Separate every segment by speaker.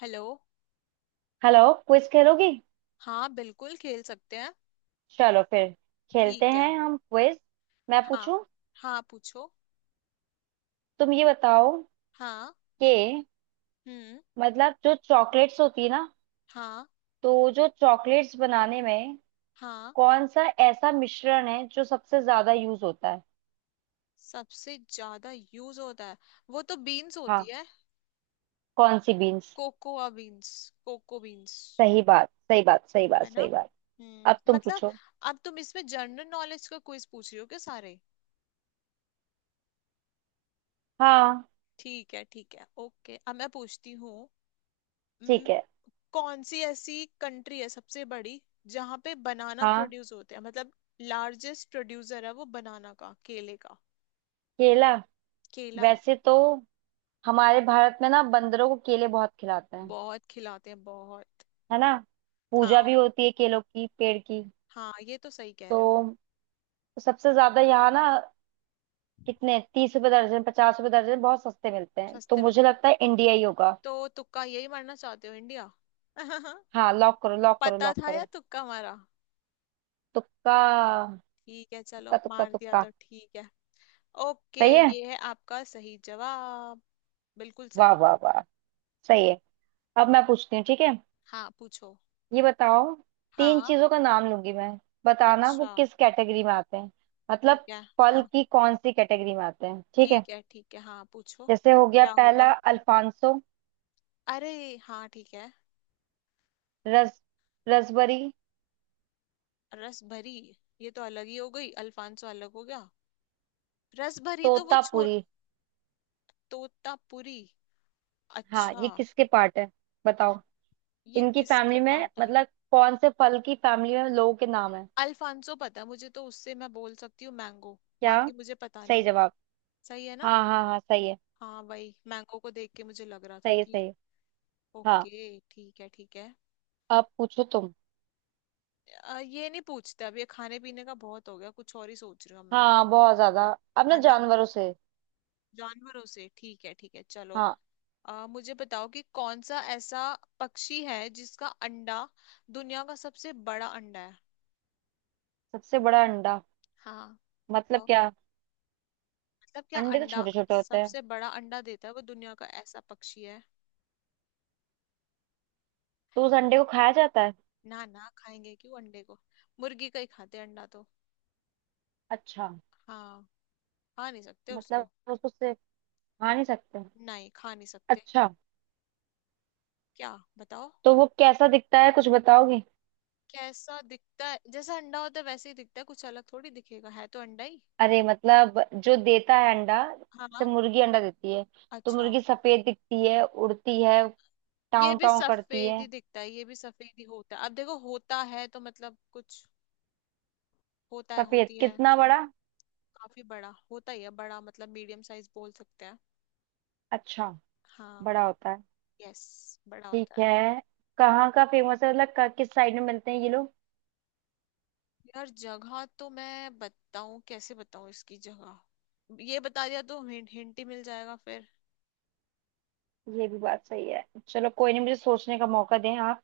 Speaker 1: Hello.
Speaker 2: Hello. Quiz खेलोगी।
Speaker 1: हाँ बिल्कुल खेल सकते हैं।
Speaker 2: चलो फिर खेलते
Speaker 1: ठीक है।
Speaker 2: हैं हम क्विज। मैं
Speaker 1: हाँ,
Speaker 2: पूछूं।
Speaker 1: हाँ पूछो।
Speaker 2: तुम ये बताओ
Speaker 1: हाँ।
Speaker 2: कि
Speaker 1: हम्म।
Speaker 2: मतलब जो चॉकलेट्स होती है ना,
Speaker 1: हाँ।
Speaker 2: तो जो चॉकलेट्स बनाने में
Speaker 1: हाँ।
Speaker 2: कौन सा ऐसा मिश्रण है जो सबसे ज्यादा यूज होता है।
Speaker 1: सबसे ज्यादा यूज होता है, वो तो बीन्स होती
Speaker 2: हाँ।
Speaker 1: है।
Speaker 2: कौन सी beans.
Speaker 1: Cocoa beans, cocoa beans.
Speaker 2: सही बात सही बात सही बात
Speaker 1: है ना।
Speaker 2: सही बात। अब
Speaker 1: हम्म,
Speaker 2: तुम
Speaker 1: मतलब।
Speaker 2: पूछो।
Speaker 1: अब तुम इसमें जनरल नॉलेज का क्विज पूछ रही हो क्या सारे।
Speaker 2: हाँ।
Speaker 1: ठीक है, ठीक है, ओके, अब मैं पूछती हूँ।
Speaker 2: ठीक है।
Speaker 1: कौन सी ऐसी कंट्री है सबसे बड़ी जहां पे बनाना
Speaker 2: हाँ।
Speaker 1: प्रोड्यूस होते हैं, मतलब लार्जेस्ट प्रोड्यूसर है वो बनाना का, केले का।
Speaker 2: केला।
Speaker 1: केला
Speaker 2: वैसे तो हमारे भारत में ना बंदरों को केले बहुत खिलाते हैं,
Speaker 1: बहुत खिलाते हैं बहुत।
Speaker 2: है ना। पूजा
Speaker 1: हाँ,
Speaker 2: भी होती है केलों की पेड़ की।
Speaker 1: हाँ ये तो सही कह रहे हो।
Speaker 2: तो तो सबसे ज्यादा यहाँ ना कितने 30 रुपए दर्जन 50 रुपए दर्जन बहुत सस्ते मिलते हैं, तो
Speaker 1: सस्ते में?
Speaker 2: मुझे लगता है इंडिया ही होगा।
Speaker 1: तो तुक्का यही मारना चाहते हो, इंडिया।
Speaker 2: हाँ, लॉक करो लॉक करो
Speaker 1: पता
Speaker 2: लॉक
Speaker 1: था या
Speaker 2: करो।
Speaker 1: तुक्का मारा।
Speaker 2: तुक्का
Speaker 1: ठीक है, चलो
Speaker 2: तुक्का तुक्का
Speaker 1: मार दिया
Speaker 2: तुक्का।
Speaker 1: तो ठीक है। ओके।
Speaker 2: सही है।
Speaker 1: ये है आपका सही जवाब, बिल्कुल
Speaker 2: वाह
Speaker 1: सही।
Speaker 2: वाह वाह। सही है। अब मैं पूछती हूँ, ठीक है।
Speaker 1: हाँ पूछो।
Speaker 2: ये बताओ। तीन
Speaker 1: हाँ।
Speaker 2: चीजों का नाम लूंगी मैं, बताना वो
Speaker 1: अच्छा।
Speaker 2: किस कैटेगरी में आते हैं।
Speaker 1: ठीक
Speaker 2: मतलब
Speaker 1: है।
Speaker 2: फल
Speaker 1: हाँ,
Speaker 2: की कौन सी कैटेगरी में आते हैं, ठीक है।
Speaker 1: ठीक है, ठीक है, हाँ पूछो।
Speaker 2: जैसे हो गया
Speaker 1: क्या
Speaker 2: पहला
Speaker 1: होगा?
Speaker 2: अल्फांसो,
Speaker 1: अरे हाँ, ठीक है।
Speaker 2: रस रसबरी,
Speaker 1: रस भरी? ये तो अलग ही हो गई। अल्फांसो अलग हो गया। रस भरी तो वो छो।
Speaker 2: तोतापुरी।
Speaker 1: तोतापुरी।
Speaker 2: हाँ
Speaker 1: अच्छा।
Speaker 2: ये किसके पार्ट है, बताओ।
Speaker 1: ये
Speaker 2: इनकी
Speaker 1: किसके
Speaker 2: फैमिली में
Speaker 1: पार्ट है?
Speaker 2: मतलब कौन से फल की फैमिली में लोगों के नाम है।
Speaker 1: अल्फांसो पता है मुझे, तो उससे मैं बोल सकती हूँ मैंगो।
Speaker 2: क्या।
Speaker 1: बाकी मुझे पता
Speaker 2: सही
Speaker 1: नहीं।
Speaker 2: जवाब।
Speaker 1: सही है ना।
Speaker 2: हाँ हाँ हाँ सही है।
Speaker 1: हाँ वही, मैंगो को देख के मुझे लग रहा था
Speaker 2: सही है
Speaker 1: कि।
Speaker 2: सही है। हाँ।
Speaker 1: ओके, ठीक है ठीक है।
Speaker 2: अब पूछो तुम।
Speaker 1: ये नहीं पूछते अब, ये खाने पीने का बहुत हो गया, कुछ और ही सोच रही हूँ मैं।
Speaker 2: हाँ बहुत ज्यादा। अब ना
Speaker 1: है ना।
Speaker 2: जानवरों से।
Speaker 1: जानवरों से ठीक है, ठीक है चलो।
Speaker 2: हाँ।
Speaker 1: मुझे बताओ कि कौन सा ऐसा पक्षी है जिसका अंडा दुनिया का सबसे बड़ा अंडा है।
Speaker 2: सबसे बड़ा अंडा
Speaker 1: हाँ।
Speaker 2: मतलब
Speaker 1: बताओ।
Speaker 2: क्या।
Speaker 1: मतलब क्या
Speaker 2: अंडे तो
Speaker 1: अंडा,
Speaker 2: छोटे छोटे होते हैं,
Speaker 1: सबसे बड़ा अंडा देता है वो, दुनिया का ऐसा पक्षी है।
Speaker 2: तो उस अंडे को खाया जाता है।
Speaker 1: ना ना, खाएंगे क्यों अंडे को। मुर्गी का ही खाते हैं अंडा तो।
Speaker 2: अच्छा।
Speaker 1: हाँ। खा नहीं सकते
Speaker 2: मतलब
Speaker 1: उसको।
Speaker 2: उसको से खा नहीं सकते।
Speaker 1: नहीं, खा नहीं सकते।
Speaker 2: अच्छा।
Speaker 1: क्या? बताओ।
Speaker 2: तो वो कैसा दिखता है, कुछ बताओगे।
Speaker 1: कैसा दिखता है? जैसा अंडा होता है वैसे ही दिखता है, कुछ अलग थोड़ी दिखेगा, है तो अंडा ही।
Speaker 2: अरे मतलब जो देता है अंडा, जैसे
Speaker 1: हाँ,
Speaker 2: मुर्गी अंडा देती है, तो
Speaker 1: अच्छा।
Speaker 2: मुर्गी सफेद दिखती है, उड़ती है,
Speaker 1: ये
Speaker 2: टाँव
Speaker 1: भी
Speaker 2: टाँव करती
Speaker 1: सफेद
Speaker 2: है।
Speaker 1: ही दिखता है, ये भी सफेद ही होता है। अब देखो होता है तो मतलब कुछ, होता है,
Speaker 2: सफेद
Speaker 1: होती है।
Speaker 2: कितना बड़ा।
Speaker 1: काफी बड़ा होता ही है, बड़ा मतलब मीडियम साइज बोल सकते हैं।
Speaker 2: अच्छा।
Speaker 1: हाँ।
Speaker 2: बड़ा होता है।
Speaker 1: यस, बड़ा
Speaker 2: ठीक
Speaker 1: होता है।
Speaker 2: है। कहाँ का फेमस है, मतलब किस साइड में मिलते हैं ये लोग।
Speaker 1: यार जगह तो मैं बताऊं कैसे, बताऊं इसकी जगह? ये बता दिया तो हिंट, हिंट ही मिल जाएगा फिर।
Speaker 2: ये भी बात सही है। चलो कोई नहीं, मुझे सोचने का मौका दें आप।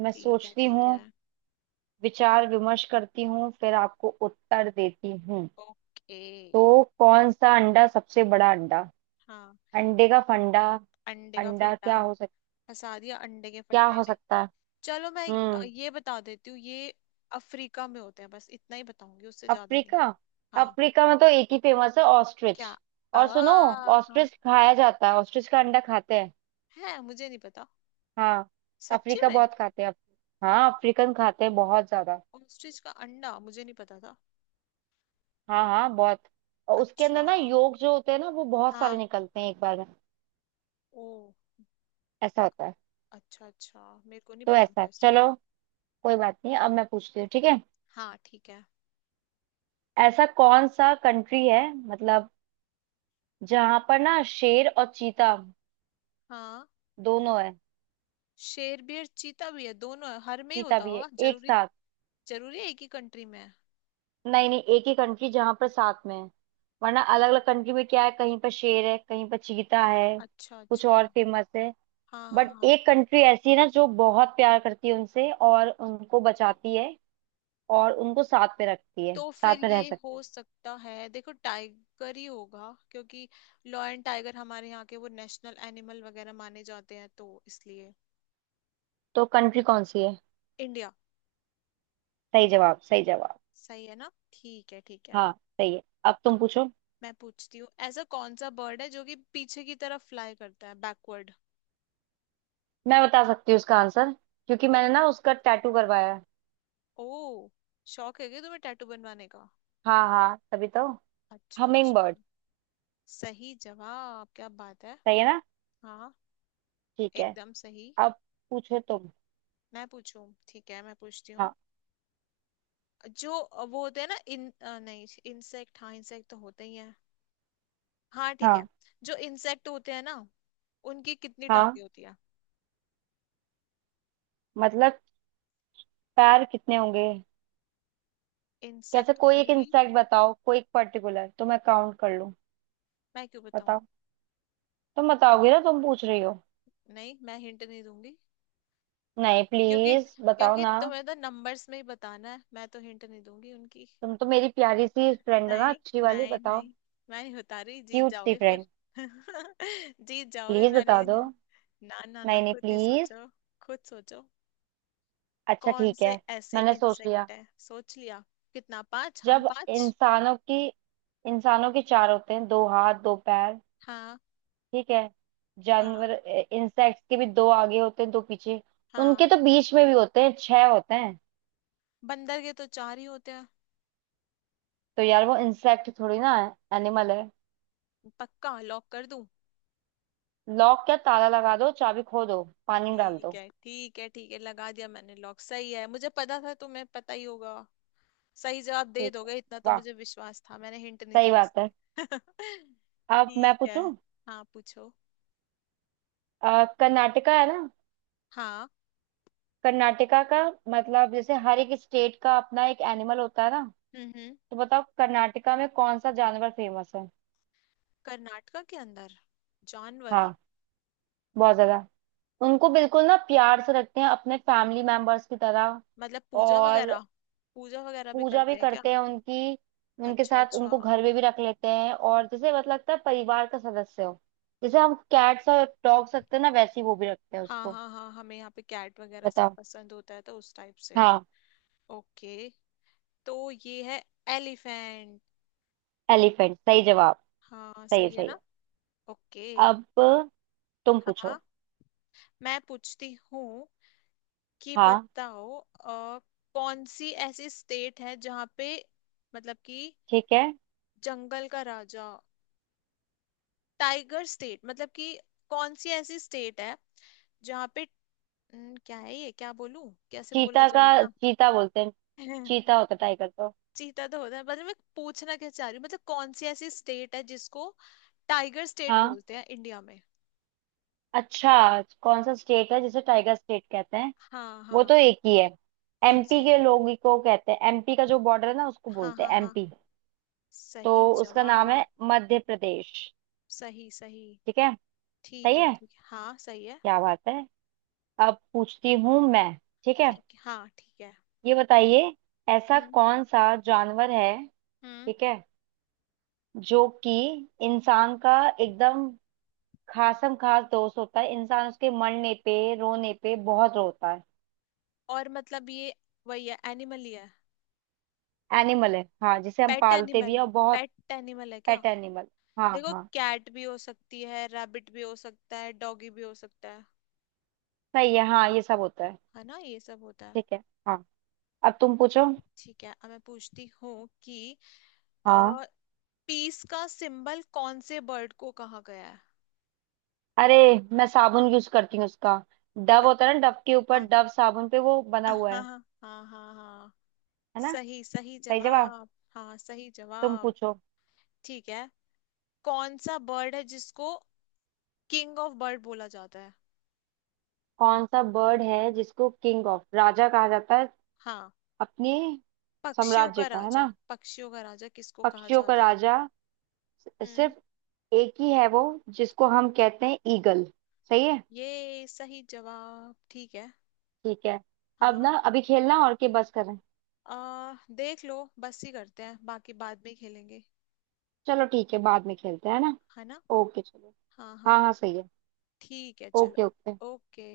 Speaker 2: मैं
Speaker 1: ठीक है,
Speaker 2: सोचती
Speaker 1: ठीक
Speaker 2: हूँ।
Speaker 1: है।
Speaker 2: विचार विमर्श करती हूँ फिर आपको उत्तर देती हूँ।
Speaker 1: ओके।
Speaker 2: तो कौन सा अंडा सबसे बड़ा अंडा।
Speaker 1: हाँ।
Speaker 2: अंडे का फंडा।
Speaker 1: अंडे का
Speaker 2: अंडा
Speaker 1: फंडा। फंसा दिया अंडे के
Speaker 2: क्या
Speaker 1: फंडे
Speaker 2: हो
Speaker 1: ने।
Speaker 2: सकता है।
Speaker 1: चलो मैं,
Speaker 2: हम्म।
Speaker 1: ये बता देती हूँ ये अफ्रीका में होते हैं, बस इतना ही बताऊंगी, उससे ज्यादा नहीं।
Speaker 2: अफ्रीका।
Speaker 1: हाँ।
Speaker 2: अफ्रीका में तो एक ही फेमस है, ऑस्ट्रिच।
Speaker 1: क्या? आ।
Speaker 2: और सुनो,
Speaker 1: हाँ,
Speaker 2: ऑस्ट्रिच खाया जाता है, ऑस्ट्रिच का अंडा खाते हैं।
Speaker 1: है, मुझे नहीं पता।
Speaker 2: हाँ
Speaker 1: सच्ची
Speaker 2: अफ्रीका
Speaker 1: में?
Speaker 2: बहुत खाते हैं। हाँ अफ्रीकन खाते हैं बहुत ज्यादा।
Speaker 1: ऑस्ट्रिच का अंडा मुझे नहीं पता था।
Speaker 2: हाँ हाँ बहुत। और उसके
Speaker 1: अच्छा,
Speaker 2: अंदर ना योग जो होते हैं ना, वो बहुत सारे
Speaker 1: हाँ,
Speaker 2: निकलते हैं एक बार में।
Speaker 1: ओ।
Speaker 2: ऐसा होता है।
Speaker 1: अच्छा अच्छा, मेरे को नहीं
Speaker 2: तो
Speaker 1: पता
Speaker 2: ऐसा
Speaker 1: था
Speaker 2: है,
Speaker 1: इसका।
Speaker 2: चलो। कोई बात नहीं, अब मैं पूछती हूँ, ठीक है।
Speaker 1: हाँ, ठीक है।
Speaker 2: ऐसा कौन सा कंट्री है मतलब, जहां पर ना शेर और चीता
Speaker 1: हाँ।
Speaker 2: दोनों है।
Speaker 1: शेर भी है, चीता भी है, दोनों है, हर में ही
Speaker 2: चीता
Speaker 1: होता
Speaker 2: भी है
Speaker 1: होगा
Speaker 2: एक
Speaker 1: जरूरी।
Speaker 2: साथ।
Speaker 1: जरूरी है एक ही कंट्री में है?
Speaker 2: नहीं नहीं, एक ही कंट्री जहां पर साथ में है, वरना अलग अलग कंट्री में क्या है, कहीं पर शेर है कहीं पर चीता है,
Speaker 1: अच्छा
Speaker 2: कुछ
Speaker 1: अच्छा।
Speaker 2: और फेमस है।
Speaker 1: हाँ हाँ
Speaker 2: बट
Speaker 1: हाँ।
Speaker 2: एक कंट्री ऐसी है ना जो बहुत प्यार करती है उनसे और उनको बचाती है और उनको साथ में रखती है,
Speaker 1: तो फिर
Speaker 2: साथ में रह
Speaker 1: ये
Speaker 2: सकते
Speaker 1: हो
Speaker 2: हैं।
Speaker 1: सकता है, देखो टाइगर ही होगा, क्योंकि लॉयन टाइगर हमारे यहाँ के वो नेशनल एनिमल वगैरह माने जाते हैं तो इसलिए।
Speaker 2: तो कंट्री कौन सी है।
Speaker 1: इंडिया।
Speaker 2: सही जवाब सही जवाब।
Speaker 1: सही है ना। ठीक है ठीक है।
Speaker 2: हाँ सही है। अब
Speaker 1: आ-
Speaker 2: तुम पूछो।
Speaker 1: मैं पूछती हूँ, ऐसा कौन सा बर्ड है जो कि पीछे की तरफ फ्लाई करता है, बैकवर्ड।
Speaker 2: मैं बता सकती हूँ उसका आंसर, क्योंकि मैंने ना उसका टैटू करवाया है।
Speaker 1: ओ, शौक है क्या तुम्हें टैटू बनवाने का?
Speaker 2: हाँ हाँ तभी तो।
Speaker 1: अच्छा
Speaker 2: हमिंग
Speaker 1: अच्छा।
Speaker 2: बर्ड।
Speaker 1: सही जवाब, क्या बात है।
Speaker 2: सही है ना।
Speaker 1: हाँ।
Speaker 2: ठीक है।
Speaker 1: एकदम सही।
Speaker 2: अब पूछो तुम।
Speaker 1: मैं पूछूं, ठीक है, मैं पूछती हूँ।
Speaker 2: हाँ
Speaker 1: जो वो होते हैं ना, नहीं इंसेक्ट, हाँ इंसेक्ट तो होते ही हैं। हाँ, ठीक है।
Speaker 2: हाँ
Speaker 1: जो इंसेक्ट होते हैं ना, उनकी कितनी टांगे
Speaker 2: हाँ।
Speaker 1: होती है?
Speaker 2: मतलब पैर कितने होंगे। कैसे,
Speaker 1: इंसेक्ट
Speaker 2: कोई एक
Speaker 1: की।
Speaker 2: इंसेक्ट बताओ कोई एक पर्टिकुलर, तो मैं काउंट कर लूं।
Speaker 1: मैं क्यों बताऊं?
Speaker 2: बताओ। तुम बताओगे ना, तुम पूछ रही हो।
Speaker 1: नहीं, मैं हिंट नहीं दूंगी।
Speaker 2: नहीं
Speaker 1: क्योंकि
Speaker 2: प्लीज बताओ
Speaker 1: क्योंकि
Speaker 2: ना।
Speaker 1: तुम्हें तो नंबर्स में ही बताना है, मैं तो हिंट नहीं दूंगी उनकी।
Speaker 2: तुम तो मेरी प्यारी सी फ्रेंड हो ना,
Speaker 1: नहीं।
Speaker 2: अच्छी वाली,
Speaker 1: नहीं
Speaker 2: बताओ।
Speaker 1: नहीं। मैं नहीं बता रही, जीत
Speaker 2: क्यूट सी
Speaker 1: जाओगे फिर।
Speaker 2: फ्रेंड।
Speaker 1: जीत जाओगे,
Speaker 2: प्लीज
Speaker 1: मैं
Speaker 2: बता दो।
Speaker 1: नहीं। ना ना ना,
Speaker 2: नहीं नहीं
Speaker 1: खुद ही
Speaker 2: प्लीज।
Speaker 1: सोचो। खुद सोचो।
Speaker 2: अच्छा
Speaker 1: कौन
Speaker 2: ठीक है।
Speaker 1: से ऐसे
Speaker 2: मैंने सोच लिया।
Speaker 1: इंसेक्ट है सोच लिया? कितना, पांच? हम
Speaker 2: जब
Speaker 1: पांच।
Speaker 2: इंसानों के चार होते हैं, दो हाथ दो पैर,
Speaker 1: हाँ।
Speaker 2: ठीक है। जानवर
Speaker 1: हाँ।
Speaker 2: इंसेक्ट्स के भी दो आगे होते हैं दो पीछे।
Speaker 1: हाँ।
Speaker 2: उनके तो बीच में भी होते हैं, छह होते हैं।
Speaker 1: बंदर के तो चार ही होते हैं।
Speaker 2: तो यार वो इंसेक्ट थोड़ी ना है, एनिमल है।
Speaker 1: पक्का लॉक कर दूं?
Speaker 2: लॉक क्या, ताला लगा दो, चाबी खो दो, पानी में डाल
Speaker 1: ठीक
Speaker 2: दो।
Speaker 1: है ठीक है ठीक है, लगा दिया मैंने लॉक। सही है, मुझे पता था तुम्हें पता ही होगा। सही जवाब दे
Speaker 2: ठीक है।
Speaker 1: दोगे, इतना तो
Speaker 2: वाह
Speaker 1: मुझे विश्वास था, मैंने हिंट नहीं
Speaker 2: सही
Speaker 1: दिया
Speaker 2: बात है।
Speaker 1: इसलिए।
Speaker 2: अब मैं
Speaker 1: ठीक है,
Speaker 2: पूछूं।
Speaker 1: हाँ पूछो।
Speaker 2: कर्नाटका है ना।
Speaker 1: हाँ।
Speaker 2: कर्नाटका का मतलब, जैसे हर एक स्टेट का अपना एक एनिमल होता है ना,
Speaker 1: हम्म।
Speaker 2: तो बताओ कर्नाटका में कौन सा जानवर फेमस है।
Speaker 1: कर्नाटका के अंदर जानवर?
Speaker 2: हाँ बहुत ज्यादा। उनको बिल्कुल ना प्यार से रखते हैं अपने फैमिली मेंबर्स की तरह।
Speaker 1: मतलब पूजा
Speaker 2: और
Speaker 1: वगैरह, पूजा वगैरह भी
Speaker 2: पूजा भी
Speaker 1: करते हैं क्या?
Speaker 2: करते हैं उनकी। उनके
Speaker 1: अच्छा
Speaker 2: साथ
Speaker 1: अच्छा।
Speaker 2: उनको घर में भी रख लेते हैं, और जैसे मतलब लगता है परिवार का सदस्य हो। जैसे हम कैट्स और डॉग्स रखते हैं ना, वैसे ही वो भी रखते हैं
Speaker 1: हाँ
Speaker 2: उसको।
Speaker 1: हाँ हाँ, हमें यहाँ पे कैट वगैरह सब
Speaker 2: बताओ।
Speaker 1: पसंद होता है, तो उस टाइप से।
Speaker 2: हाँ।
Speaker 1: ओके, तो ये है एलिफेंट।
Speaker 2: एलिफेंट सही जवाब।
Speaker 1: हाँ
Speaker 2: सही है
Speaker 1: सही है
Speaker 2: सही
Speaker 1: ना।
Speaker 2: है।
Speaker 1: ओके।
Speaker 2: अब तुम पूछो।
Speaker 1: हाँ, मैं पूछती हूँ कि
Speaker 2: हाँ
Speaker 1: बताओ, कौन सी ऐसी स्टेट है जहाँ पे, मतलब कि
Speaker 2: ठीक है।
Speaker 1: जंगल का राजा, टाइगर स्टेट, मतलब कि कौन सी ऐसी स्टेट है जहाँ पे, न, क्या है ये, क्या बोलूं, कैसे बोला
Speaker 2: चीता का
Speaker 1: जाएगा।
Speaker 2: चीता बोलते हैं। चीता होता टाइगर तो।
Speaker 1: चीता तो होता है, मतलब मैं पूछना क्या चाह रही हूँ, मतलब कौन सी ऐसी स्टेट है जिसको टाइगर स्टेट
Speaker 2: हाँ
Speaker 1: बोलते हैं इंडिया में।
Speaker 2: अच्छा। कौन सा स्टेट है जिसे टाइगर स्टेट कहते हैं।
Speaker 1: हाँ
Speaker 2: वो तो
Speaker 1: हाँ।
Speaker 2: एक ही है।
Speaker 1: कौन
Speaker 2: एमपी
Speaker 1: सी?
Speaker 2: के लोग ही को कहते हैं। एमपी का जो बॉर्डर है ना उसको
Speaker 1: हाँ
Speaker 2: बोलते
Speaker 1: हाँ
Speaker 2: हैं
Speaker 1: हाँ
Speaker 2: एमपी।
Speaker 1: सही
Speaker 2: तो उसका नाम है
Speaker 1: जवाब।
Speaker 2: मध्य प्रदेश।
Speaker 1: सही सही।
Speaker 2: ठीक है। सही
Speaker 1: ठीक है
Speaker 2: है।
Speaker 1: ठीक है, हाँ सही है।
Speaker 2: क्या बात है। अब पूछती हूँ मैं, ठीक है।
Speaker 1: ठीक है, हाँ ठीक है।
Speaker 2: ये बताइए, ऐसा
Speaker 1: हम्म
Speaker 2: कौन सा जानवर है,
Speaker 1: हम्म।
Speaker 2: ठीक है, जो कि इंसान का एकदम खासम खास दोस्त होता है, इंसान उसके मरने पे रोने पे बहुत रोता है।
Speaker 1: और मतलब ये, वही है, एनिमल ही है।
Speaker 2: एनिमल है हाँ, जिसे हम
Speaker 1: पेट
Speaker 2: पालते
Speaker 1: एनिमल,
Speaker 2: भी है और बहुत।
Speaker 1: पेट एनिमल है क्या?
Speaker 2: Pet animal. हाँ
Speaker 1: देखो
Speaker 2: हाँ।
Speaker 1: कैट भी हो सकती है, रैबिट भी हो सकता है, डॉगी भी हो सकता है।
Speaker 2: सही है। हाँ ये सब होता है।
Speaker 1: है ना, ये सब होता है।
Speaker 2: ठीक है। हाँ अब तुम पूछो।
Speaker 1: ठीक है, अब मैं पूछती हूँ कि,
Speaker 2: हाँ।
Speaker 1: आ, पीस का सिंबल कौन से बर्ड को कहा गया है?
Speaker 2: अरे, मैं साबुन यूज करती हूँ उसका। डव
Speaker 1: बत-
Speaker 2: होता है ना, डव के ऊपर
Speaker 1: हाँ,
Speaker 2: डव साबुन पे वो बना
Speaker 1: हाँ
Speaker 2: हुआ
Speaker 1: हाँ
Speaker 2: है
Speaker 1: हाँ, हाँ हाँ।
Speaker 2: है ना।
Speaker 1: सही, सही
Speaker 2: सही जवाब।
Speaker 1: जवाब। हाँ सही
Speaker 2: तुम
Speaker 1: जवाब।
Speaker 2: पूछो।
Speaker 1: ठीक है। कौन सा बर्ड है जिसको किंग ऑफ बर्ड बोला जाता है?
Speaker 2: कौन सा बर्ड है जिसको किंग ऑफ राजा कहा जाता है।
Speaker 1: हाँ।
Speaker 2: अपने
Speaker 1: पक्षियों
Speaker 2: साम्राज्य
Speaker 1: का
Speaker 2: का, है
Speaker 1: राजा,
Speaker 2: ना,
Speaker 1: पक्षियों का राजा किसको कहा
Speaker 2: पक्षियों का
Speaker 1: जाता है?
Speaker 2: राजा।
Speaker 1: हम्म।
Speaker 2: सिर्फ एक ही है वो जिसको हम कहते हैं ईगल। सही है।
Speaker 1: ये सही जवाब, ठीक है।
Speaker 2: ठीक है। अब
Speaker 1: हाँ।
Speaker 2: ना अभी खेलना और के बस करें।
Speaker 1: देख लो बस ही करते हैं, बाकी बाद में खेलेंगे।
Speaker 2: चलो ठीक है, बाद में खेलते हैं, है ना।
Speaker 1: है ना।
Speaker 2: ओके चलो।
Speaker 1: हाँ
Speaker 2: हाँ
Speaker 1: हाँ।
Speaker 2: हाँ सही है।
Speaker 1: ठीक है
Speaker 2: ओके ओके।
Speaker 1: चलो। ओके।